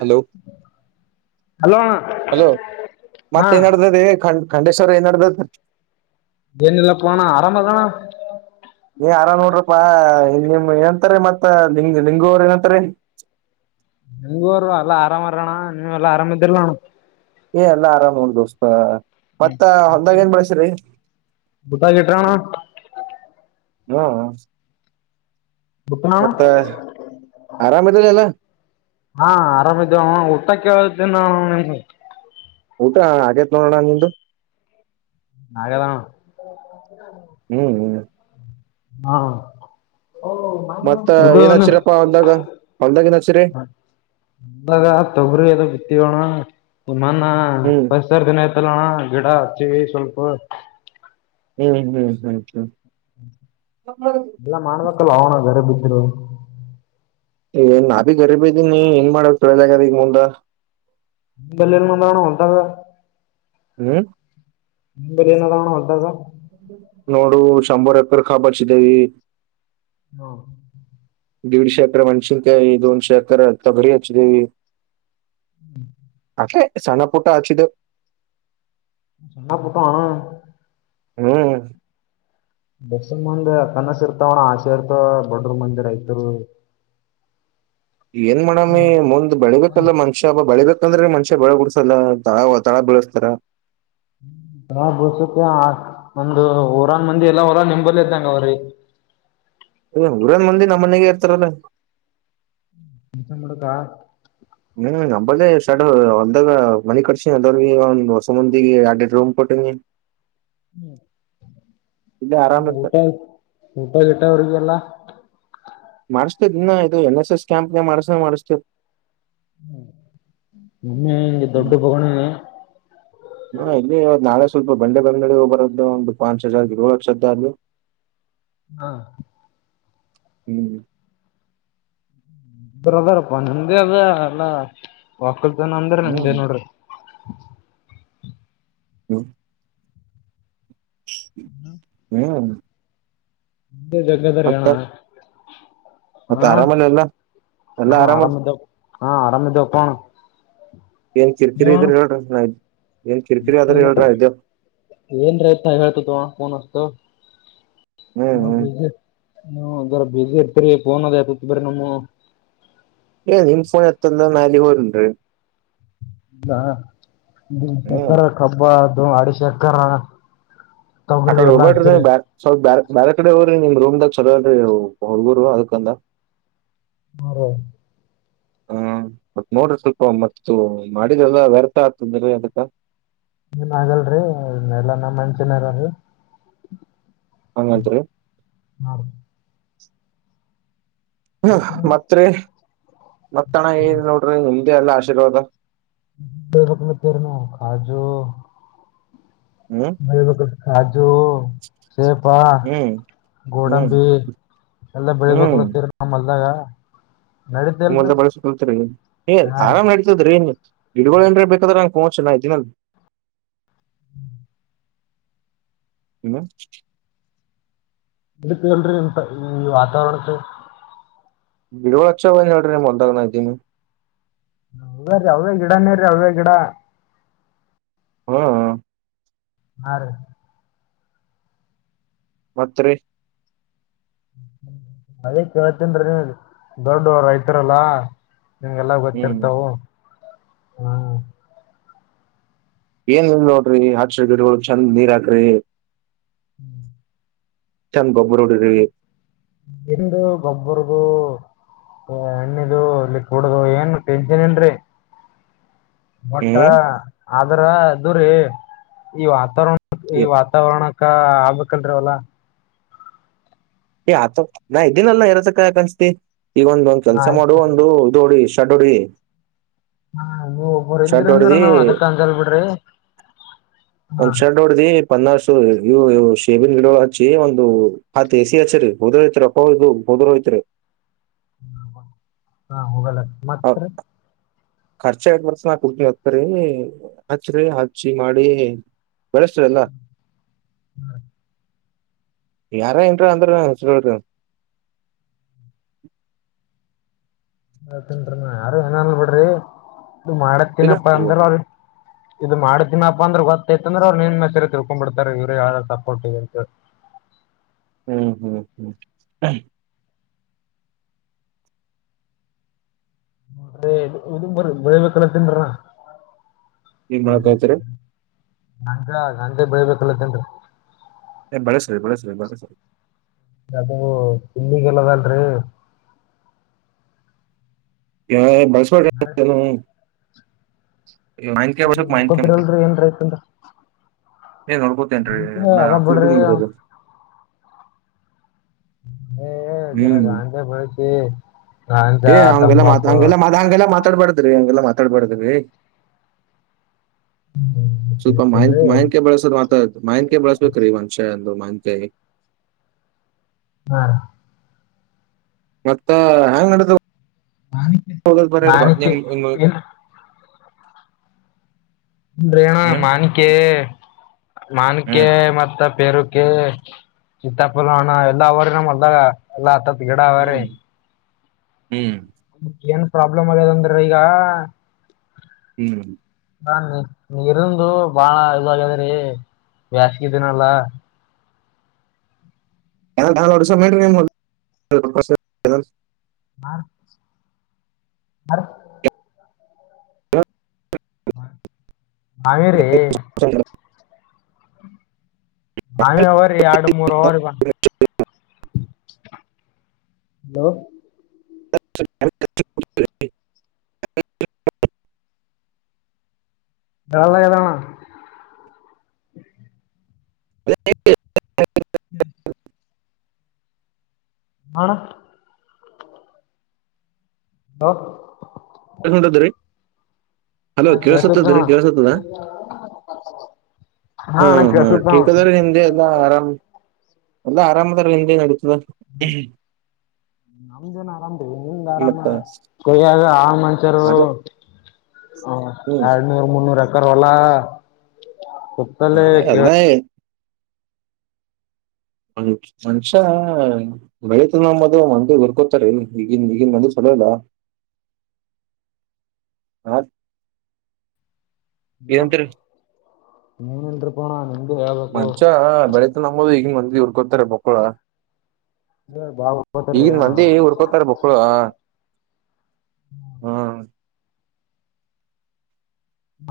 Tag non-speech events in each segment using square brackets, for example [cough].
Hello hello ಅಣ್ಣ hello ಹಾ ಮತ್ತ ನಡದೆ ಖ ಖಂಡೇಶ್ವರ್ ಏನ್ಡದತ್ ಏನಲ್ಲ ಪಣಾ ಆರಾಮ ತಾನ ನೀ ಆರಾಮ್ ನೋಡ್ರಪ್ಪಾ ನಿಮ್ ಏನಂತಾರೆ ಮತ್ತ ಲಂಗ ಲಿಂಗುವರು ಏನಂತಾರೆ ನಂಗಗ ಅವರ್ ಅಲ್ಲಾ ಆರಾಮರಣ್ಣ ನೀ್ ಎಲ್ಲಾ ಆರಾಮ ಇದ್ದಿರಲಣ್ಣ ಏ ಎಲ್ಲ ಆರಾಮ್ ಉನ್ ದೋಸ್ತ ಮತ್ತ ಹೊಂದಾಗ ಏನ್ ಬಳಸಿ್ರರಿ ಊಟ ಗಿಟ ಅಣ್ಣ ಹ್ಮ ಗನಾಳ ಮತ್ತ ಆರಾಮ್ ಇದರಿ ಎಲ್ಲ ಹಾ ಆರಾಮಿದ್ದೇ ಊಟಕ್ಕೆ ನ ಊಟ ಹಾಗಗೇತ್ ನೋಡೋಣ ನಿ್ದು ಹಾಗಾಗದಾ ಹ್ಮ್ ಹ್ಮ್ ಹಾ ಮತ್ತ ಗ ಏನ್ ಹಚ್ಚಿರಪ್ಪಾ ಹೊಲ್ದಾಗ ಹೊಲ್ದಾಗ ಏನ್ ಹಚ್ಚಿರಿ ತಗ ಅಣ್ ಮನ್ನ ಹ್ಮ್ ಪರಿಸರ ದಿನತಲ್ಲ ಗಿಡ ಹಚ್ಚಿವಿ ಸ್ವಲ್ಪ ಹ್ಮ್ ಹ್ಮ್ ಹ್ಮ್ ಹ್ಮ್. ಎಲ್ಲ ಮಾಡಡ್ಬೇಕಲ್ಲ ಅಲ್ಲೋ ಅಣ್ಣ. [inaudible] ಏ ನಾ ಭಿ ಗರೀಬಿದ್ದೀನಿ ಹೆಂಗ್ ಮಾಡಬೇಕಂತ ತಿಳಿಯಲಾಗೇದ ಮುಂದ. [unintelligible] ಹ್ಮ್. ನಿಂಬಲ್ಲಿ ಏನಾಗಣ ಹೊಲ್ದಾಗ. ನೋಡು ಚಂಬರ್ ಎಕರೆ ಕಬ್ಬಚವಿ. ಹಾ. ದೀಡಿಸೋ ಎಕ್ರೆ ಮೆಣಸಿನಕಾಯಿ ಹೆಚ್ಚಿವೆ ಧೂಮ್ಸೆ ಎಕರೆ ತೊಗರಿ ಹಚ್ಚಿವಿ. [inaudible] ಹೆ ಸಣ್ಣ ಪುಟ್ಟ ಅಚ್ಚಿದೇವ್. ಸಣ್ಣ ಪುಟ್ಟ ಅಣ್ಣ. ಹ್ಮ್. ಸಮ್ಮಂದ ಕನಸಿರ್ತಾವಣ್ಣ ಆಶೆರ್ತಾವ ಬಡೂರ್ಮಂದಿ ರೈತರೂ. ಏನ್ ಮಾಡಮಿ ಮುಂದ್ ಹ್ಮ್ ಬೆಳಿಬೇಕಲ್ಲ ಮನಷ್ಯ ಬ್ಬ ಬೆಳಿಬೇಕ್. ಯಾಕಂದ್ರೆ ಮನುಷ್ಯ ಬೆಳ್ಯಾಬುಡ್ಸಲ್ಲ ತಾಳ ತಳ ಬಿಳ್ಸ್ತಾರ. ಹ ಬಸತ್ಯ ಒಂದು ಊರಾನ್ಮಂದಿಯಲ್ಲ ಹೊರಾ ನಿಂಬಲ್ಲ್ದಂಗೌರ್ರೀ. ವ್ ಊರ್ಯಾನ್ಮಂದಿ ನಮ್ಮನ್ಯಾಗೇ ಇರ್ತಾರಲ್ಲ. ಕೆಲಸ ಮಾಡಕ್ಕ. ಹ್ಮ್ ನಮ್ಮಲ್ಲೆ ಸೆಡ್ ಹೊಲ್ದಾಗ ಮನಿ ಕಟ್ಸಿ ಅದೌರ್ಗೀಗ ಹೊಸ ಮಂದಿಗೆ ಯಾಡೆಡ್ ರೂಮ್ ಕೊಟ್ಟಿನಿ. ಹ್ಮ್. ಇಲ್ಲೇ ಆರಾಮ್ ಇರ್ತ ಊಟ ಊಟ ಗೀಟಾವ್ರಿಗೆಲ್ಲ. ಅಷ್ಟೆ ದಿನಾ ಇದು ಎನ್ ಎಸ್ ಎಸ್ ಕ್ಯಾಂಪ್ನಾಗ್ಮಾಡಸ್ತಾಗ್ಮಾಡಸ್ತೀವ್. [unintelligible] ಹಾ ಇಲ್ರಿ ಇವ-ನಾಳೆ ಸ್ವಲ್ಪ ಬೆಂಡೆ ಬೆಂಬಳಿಗೆ ಹೋಗದಿತ್ತು ಒಂದು ಪಾಂಚ್ ಹಜಾರ್ ಇದ್ರೆ ಹಾಕು. ಹಾ. [inaudible] ಬ್ರದರ್ ಬಂದ್ಯದ ಅಲ್ಲ ವಾ. ದೇನಂದ್ರ ನಂದೆ ಹ್ಮ್ ನೋಡ್ರಿ. [inaudible] [unintelligible] ಏನಾದ್. ಜಗ್ಗದಾರೀ ಅಣ್ಣ. ಮತ್ತ ಹಾ ಆರಾಮಲ್ಲಿ ಎಲ್ಲ ಎಲ್ಲಾ ಹಾ ಆರಾಮಲ್ಲಿ. ಆರಾಮಿದ್ದವ ಹಾ ಆರಾಮದ್ದೇವ್ ಕಣ ಏನ್ ಕಿರ್ಕಿರಿ ಇದ್ರ ಹೇಳ್ರಿ ನಾ ಏನ್ ಕಿರ್ಕಿರಿ ಆದರೆ ಹೇಳ್ರಿ ಇದ್ದೇವ್. [inaudible] [inaudible] ಹು ಅಂಗಾರ ಬಿಜಿ ಇರ್ತರಿ ಫೋನದ ಎತ್ತರ ನಮ್ಮದು. ಏ ನಿಮ್ಮ್ಫೋನ್ ಎತ್ತುದ್ಲಾಂದ್ರ ನಾ ಎಲ್ಲಿಗ್ ಹೋಗ್ಲಿ ಇರಿ. ಹಾ ಹ್ಮ್ ತತ್ತರಾ ಕಬ್ಬಾ [unintelligible] ದ ಅಡಿ [unintelligible] ಶರ್ಕ ಆಕಡೆ ಹೋಗಬ್ರ [unintelligible] ಸ್ವಲ್ಪ ಬಾರ್ ಬೇರೆ ಕಡೆ ಹೋಗ್ರಿ ನಿಮ ರೂಮ್ದಾಗ ಚಲೋಇದರಿ ಹುಡುಗ್ರು [unintelligible] ಅದಕಂದ ಹ [unintelligible] ಹಾ ಮತ್ತ ನೋಡ್ರಿ ಸ್ವಲ್ಪ ಮತ್ತ ಮಾಡಿದ್ರಲ್ಲ ವ್ಯರ್ಥ ಆಗ್ತಾಯ್ತ್ರಿ [unintelligible] ಅದಕ್ಕ ಏನ್ ಆಗಲ್ರರಿ [unintelligible] ಎಲ್ಲ ನ ಮಂಚನರಲ್ರಿ ಹಂಗಂತ್ರಿ [unintelligible] ಹ ಮತ್ರಿ ಮತ್ತಣ ಏನ್ [unintelligible] ನೋಡ್ರಿ ಎಲ್ಲ [unintelligible] ಆಶೀರ್ವಾದ [unintelligible] ನ ಕಾಜು ಹ್ಮ್ ಬ [unintelligible] ಹ [unintelligible] ಇದು ಸೇಪ ಹ್ಮ್ ಹ್ಮ್ ಗೋಡಂಬಿ ಎಲ್ಲ ಬೆಳಿಬೇಕಲತ್ತೀರಿ ನಮ್ ಹೊಲ್ದಾಗ [unintelligible] ನಡೀತಲ್ರಿ [unintelligible] ಬಳಸಳ್ತರಿ ಏ ಹಾ ರೀ ಆರಾಮ್ ನಡತದ್ರೀ ಗಿಡಗಳ್ ಏನ್ರ ಬೇಕಾದ್ರ [unintelligible] [unintelligible] ಹ್ಮ್ ಏನು [unintelligible] ಇಡಕ್ [unintelligible] ಹೇಳ್ರಿ ಅಂತ ಈ ವಾತಾವರಣಕ್ಕೆ ಬಿಡವಳಕ್ಷೋಡ್ರ [unintelligible] ಹದ ರೀ ಅವೇ ಗಿಡನೇ ರೀ ಅವೇ ಗಿಡ ಹಾ ಹಾ ಆ ರೀ [unintelligible] ಮತ್ತರಿ ಅದೇ ಕೇಳ್ತನ್ರೀ ದೊಡ್ಡ ರೈತರಲ್ಲ [unintelligible] ನಿಗೆಲ್ಲ [unintelligible] ಹ್ಮ್ ಗೊತ್ತಿರ್ತವು ಹ್ಮ್ [unintelligible] ಏನ್ ನೋಡ್ರಿ [unintelligible] ಚಂದ್ ನೀರ್ ಹಾಕ್ರಿ ಹ್ಮ್ ಚಂದ ಗೊಬ್ಬರ ಹೊಡಿರಿ ಎಂದು ಗೊಬ್ಬರದು ಎಣ್ಣದು [unintelligible] ಇಲ್ಲಿ ಕೂಡದು ಏನ್ ಟೆನ್ಷನ್ ಏನ್ರಿ ಮೊಟ್ಟಾ ಹ್ಮ್ ಆದ್ರ ಅದು ರೀ ಈ ವಾತಾವರಣ ಈ ವಾತಾವರಣ ಕ್ಕ ಆಗ್ಬೇಕಾಲರಿವೆಲ್ಲ [unintelligible] ಎ [unintelligible] ಆತ ನಾ ಇದ್ದೀನಲ್ಲಾ ಇರದಕ್ಕ [unintelligible] ಅನ್ಸ್ತಿ ಈಗ ಒಂದ ಒಂದ್ ಕೆಲಸ ಆಯ್ತು ಮಾಡುವ ಒಂದು [unintelligible] ಡೋಡಿ [unintelligible] ಹಾ ನೀವ್ ಒಬ್ಬರು ಇದ್ರ ಅಂದ್ರರು [unintelligible] ನಾವ್ ಅದಕ್ಕ ಅಂತಲ್ ಬಿಡ್ರಿ ಹಾ ಪನ್ನಾರ್ಸು ಇವು ಶೇಬನ್ ಗಿಡ ಹಚ್ಚಿ ಒಂದು ಹಸ್ [unintelligible] [unintelligible] ಹ ಹೋಗಲ್ಲ [unintelligible] ಮತ್ರ [unintelligible] ಖರ್ಚ ದ ವರ್ಸ ನಾ ಕುಗ್ನಿ [unintelligible] ಹತರಿ ಹಚ್ಚ್ರರಿ ಹಚ್ಚಿ ಮಾಡಿ ಬಳೆ ಸರೇಲ್ಲ [unintelligible] ಯಾರ ಏನ್ರ ಅಂದ್ರ [unintelligible] ಹೆಸರು ಅ ತಿನ್ರಿ ನ ಯಾರು [unintelligible] ಅನ್ನಲ್ಲ ಬಿಡ್ರಿ ಇದು ಮಾಡತ್ತಿನಪ್ಪಾ ಇಲ್ಲ ಅಂದ್ರ [unintelligible] ಇದು ಮಾಡತನಪ್ಪಾ ಅಂದ್ರೆ ಗೊತ್ತೈತಂದ್ರೆ ಅವ್ರು ನಿನ್ ಹೆಸರು [unintelligible] ತಿಳ್ಕೊಂಡ್ ಬಿಡ್ತಾರೆ ಇವ್ರ ಯಾವ್ದ ಸಪೋರ್ಟ್ ಇ ಅಂತ ಹ್ಮ್ ಹ್ಮ್ ಹ್ಮ್ ಇ ಇದ ಬರ ಬೆಳಿಬೇಕಲ್ಲ ತಿನ್ರ [unintelligible] [unintelligible] [unintelligible] ಬೆಳಬೇಕಲ್ಲತ್ತನ್ರಿ [unintelligible] ಅದು ಇಲ್ಲಿಗೆಲ್ಲ [unintelligible] ಅಲ್ರಿ ಯ [unintelligible] [unintelligible] ಹ್ಮ ಮಾನ್ಕಾಯಿ ಒಬ್ರಲ್ರಿ ಏನ್ಯ್ತಂದ [unintelligible] [unintelligible] ನೋಡ್ಕೋತೇನ್ರೀ ಎಲ್ಲ ಬಿಡ್ರಿ [unintelligible] ಏ ಜರ ಹ್ಮ್ ಗಾ [unintelligible] ಏ [unintelligible] ಏ ಹಂಗೆಲ್ಲಾ ಮತ್ ಹಂಗೆಲ್ಲ ಮಾ [unintelligible] ಹಂಗೆಲ್ಲ ಮಾತಾಡ್ಬಾರ್ದ್ರಿ ಹಂಗೆಲ್ಲಾ ಮತ್ [unintelligible] ಸ್ವಲ್ಪ ಮಾ ಬೆಳಿತೀವ್ರಿ. ಮಾಹನ್ಕ [unintelligible] ಬಳಸೋದ್ ಮಾತಾ ಮಾಹನ್ಕ [unintelligible] ಬಳಸ್ಬೇಕ್ರೀ ಮನ್ಷ್ಯ ರೋಮಾಂಚಾಯ [unintelligible] ಹಾ ಮತ್ತ ಹೆಂಗನಡೀತದ [unintelligible] ನಿಮ್ [unintelligible] ನಿಮ್ ಏನು ಅಂದ್ರೆ ಏನ ಹ್ಮ್ ಮಾನಕೆ ಮಾನಕೆ [unintelligible] ಮತ್ತ ಪೇರು [unintelligible] ಎಲ್ಲಾ ಅವರ ಮಾಡದಾಗ ಎಲ್ಲ ಬಿಗಡ ಅವರೇ ಹ್ಮ್ [unintelligible] ಹ್ಮ್ [unintelligible] ಪ್ರಾಬ್ಲಮ್ ಅಲ್ಲದಂದ್ರೆ [unintelligible] ಈಗ ಹ್ಮ್ ನಿ ನೀರುಂದು ಬಾಳ ಇದಾಗದ್ರೀ ಬ್ಯಾಸಿಗೆಯಿದಿಯಲ್ಲ [inaudible] ನ ಬ ಹಾ ಕಾವೇರಿ ಓವರಿ ಎರಡು ಮೂರು ಓವರಿಗೆ ಬಾ ಹಲೋ [inaudible] ಬರಲಾಗದಣ್ಣ [inaudible] [unintelligible] ಆ ಅಣ್ಣ ಹಲೋ ಏನ್ ಮಾಡಿದ್ರಿ ಹಲೋ ಹಾ ಕೇಳ್ಸುತ್ತಣ ಕೇೇಳಸತ್ತದ್ರೀ ಕೇಳಸತ್ತದ ಹಾ ಅಣ್ಣ ಹಾ ಕೇಳ್ಸುತ್ತಣ ಕ್ ಅದ್ರೀ ನಿಮ್ದೇ ಎಲ್ಲ ಆರಾಮ್ ಎಲ್ಲಾ ಆರಾಮದರ ನಿಂದೆ ನಡಿ ನಮ್ದನ ಆರಾಮತವಿ ನಿಮ್ದ ಆರಾಮ ಮತ್ತ ಕೊಯ್ಯಾಗ ಮಸರು ಅದು ಹ್ಮ್ ಎರಡ್ನೂರ್ ಮುೂರ ವಲ ಹಾ ಅಲ್ಲ ಮ ಮನುಷ್ಯ ಬೆಳತ ನಮ್ಮದು ಮಂದ ಊರ್ಕೋತಾರೆ ಈಗನ್ ಈಗನ್ ಮಂದ ಚಲೋಯಿಲ್ಲ ಹಾ ಹಲೋ ನೀನುನ್ರುಕೋಣ ನಿಮ್ದ ಯಾವಬೇಕಪ್ಪು ಉುರ್ಕೊತಾರೆ ಬಕ್ಕಳ ಬಾಳ್ ಓದ್ಕೋತಾರಿ ಈಗಿನ ಮಂದಿ ಅಣ್ಣ ಉರ್ಕೋತಾರೆ ಮಕ್ಕಳು ಹ್ಮ್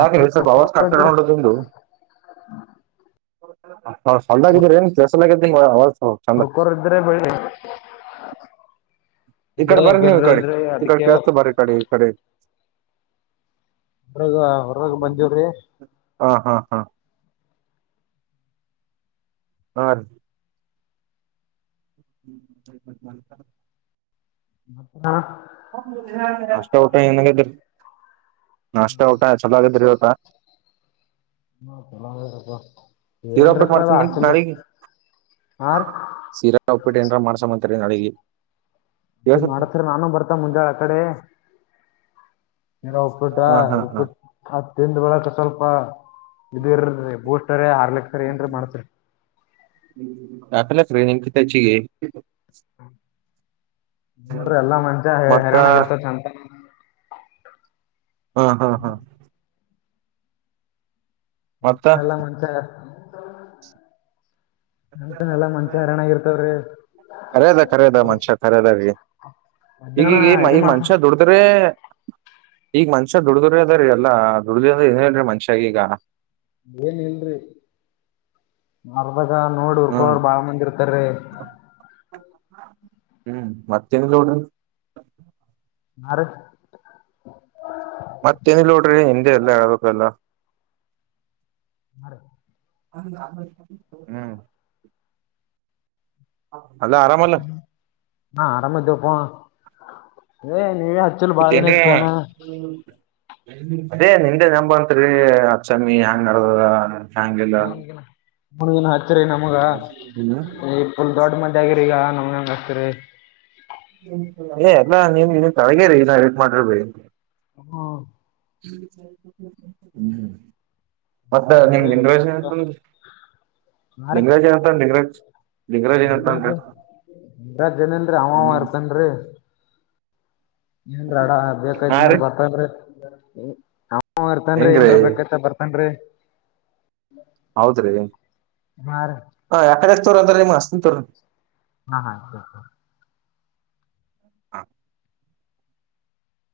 ಯಾಕ ಸ್ವಲ್ಪವಾಸ [unintelligible] ಚೆನ್ನಗಿದರೇನು ಜಾಸ್ತಿ [inaudible] ಉರ್ಕೋಳೋ ಇದ್ರೆ ಬೆಳಿರೀ ಈ ಕಡೆ ಬರ್ರ ನೀವು ಈ ಕಡೆ ಈಡೆ ಅದಕ್ಕೆ ಕಸ್ತ ಬರೀ ಈ ಕಡೆ ಈ ಕಡೆ ಹೊರಗ ಹೊರಾಗ ಬಂದಿವಿ ಹಾ ಹಾ ಹಾ ಆ [unintelligible] ಹ ಹ ಅಷ್ಟೇ ಊಟ ಏನ್ಮಾಡಕತ್ತಿರಿ ಅಷ್ಟ ಊಟಾ ಚೆನ್ನಾಗಿದ್ರಿ ಬಾ ನ ಚಲ್ಲ ಸೀರಾ ಉಪ್ಪಿಟ್ಟ ಮಾಡ್ಸಂ ನಾರಿಗೆ ಹಾ ರೀ ಸೀರಾ ಉಪ್ಪಿಟ್ಟ ಏನರ ಮಾಡ್ಸ ರೆ ನಳಿ ಅದು ಮಾಡತ್ರರಿ ನಾನು ಬರ್ತ ಮುಂಜಾಳ ಆ ಕಡೆ ಏನ ಉಪ್ಪಟ ಹಾ ಹಾ ಹಾ ಉಪ್ಪಟ್ಟ ಹ ತಿಿಂದ ಬಳಕ ಸ್ವಲ್ಪ ಬ ಇದು ಇರದ ಬೂಸ್ಟರ ಆರ್ಲೆಕ್ಸರಿ ಏನ್್ರ ಮಾಡ್ತ್ರಿ ಸ್ಕ್ರೀನಿಂಗ್ ನೋಡ್ರಿ ಎಲ್ಲಾ ಮಂಜ ಮತ್ತ ಹೈರಾಣ ಆಗರ್ತದಂತ ಹಾ ಹಾ ಹಾ ಮತ್ತ ಹ ಎಲ್ಲ ಮಂಚ ಹ ಕಖರದ ಕಖರದ ಮನ್ಷ್ಯ ಖರದೀ ಮಧ್ಯಾಹ್ನ ಈಗೀಗ ಇದು ಈಗ ಮಾಡ್ತ ಮನುಷ್ಯ ದುಡದ್ರೆ ಈಗ ಮನ್ಷ್ಯ ದುಡ್ದ್ರ ಅದ್ರೀ ಎಲ್ಲಾ ದುಡ್ದ ಅ್ರ ಏನೇನ್್ರೀ ಮನ್ಷ್ಯಾಗ ಈಗ ಏನ್ ಇಲ್ರಿ ಮ ಅವವಾಗ ನೋಡ್ ಹ್ಮ್ ಉರ್ಕೊರು ಬಾಳ ಮಂದಿ ಇರ್ತಾರೀ ಹ್ಮ್ ಮತ್ತೇನು ಚೂಡ ನಾರ ಮತ್ತೇನಿಲ್ಲ ನೋಡ್ರಿ ಹಿಂದೆ ಎಲ್ಲಾ ಹೇಳ್ಬೇಕಲ್ಲ ಹ ಹ್ಮ್ ಹ ಅಲ್ಲ ಆರಾಮಲ್ಲ ಹಾ ಆರಾಮ್ದಪ ನೀ ಹಚ್ಚಲ್ ಕೂತ್ ಏನ್ರೀ ಬಾದನೇಕ್ಕೆ ಪೋನು ಅದೇ ನಿೆ ನಂಬಂತ್ರಿ ಅಚ್ಚಮ್ಮಿ ಹೆ್ಯಾಂಗ್ ನಡ್ದದ ಹಾಗಲ್ಲ ಮಏನು ರಿ ನಮಗ ಈ ಪುಲ್ ದೊಡ್ ಮದ ಆಗಿರಿ ಈಗ ಕತ ಏ ಎಲ್ಲಾ ನೀನ್ ಇನ್ ತೊಳಗೇರಿ ನಾವ ಟ್ ಮಾಡಿರ್ಬ ಹ್ಮ ಹ್ಮ್ಮ್ ಮತ್ತ ನಿಂಗ ನೋಡ್ರಿ ದಿನ ರೇಜ್ ಮತ್ತ ಅಂತಂದ ದಿನರೇಜ್ ಅಂತಂದ ದಂಗ್ರಜ್ ಇ ಇ ಜನನ್ರಿ ಅವ ಹ್ಮ್ ಇರ್ತನ್ ಏನ್ ಅಡ ಬೇಕಾಯತ ಹಾ ಅಂದ್ರ ರೀ ಬರ್ತ್ರ [inaudible] ಹ ಬರ್ತನ್ರಿ ಹೆಂಗ್ರೀ ಏನ್ರ ಬೇಕತ್ ಬರ್ತನ್ ಹೌದ್ರಿ ಹಾ ರೀ ಹ ಯಕಡೆ ತೋರ ಅಂದ್ರೆ ನಿಮ್ಮಸ್ ಂತ ಹಾ ಹಾ ಹ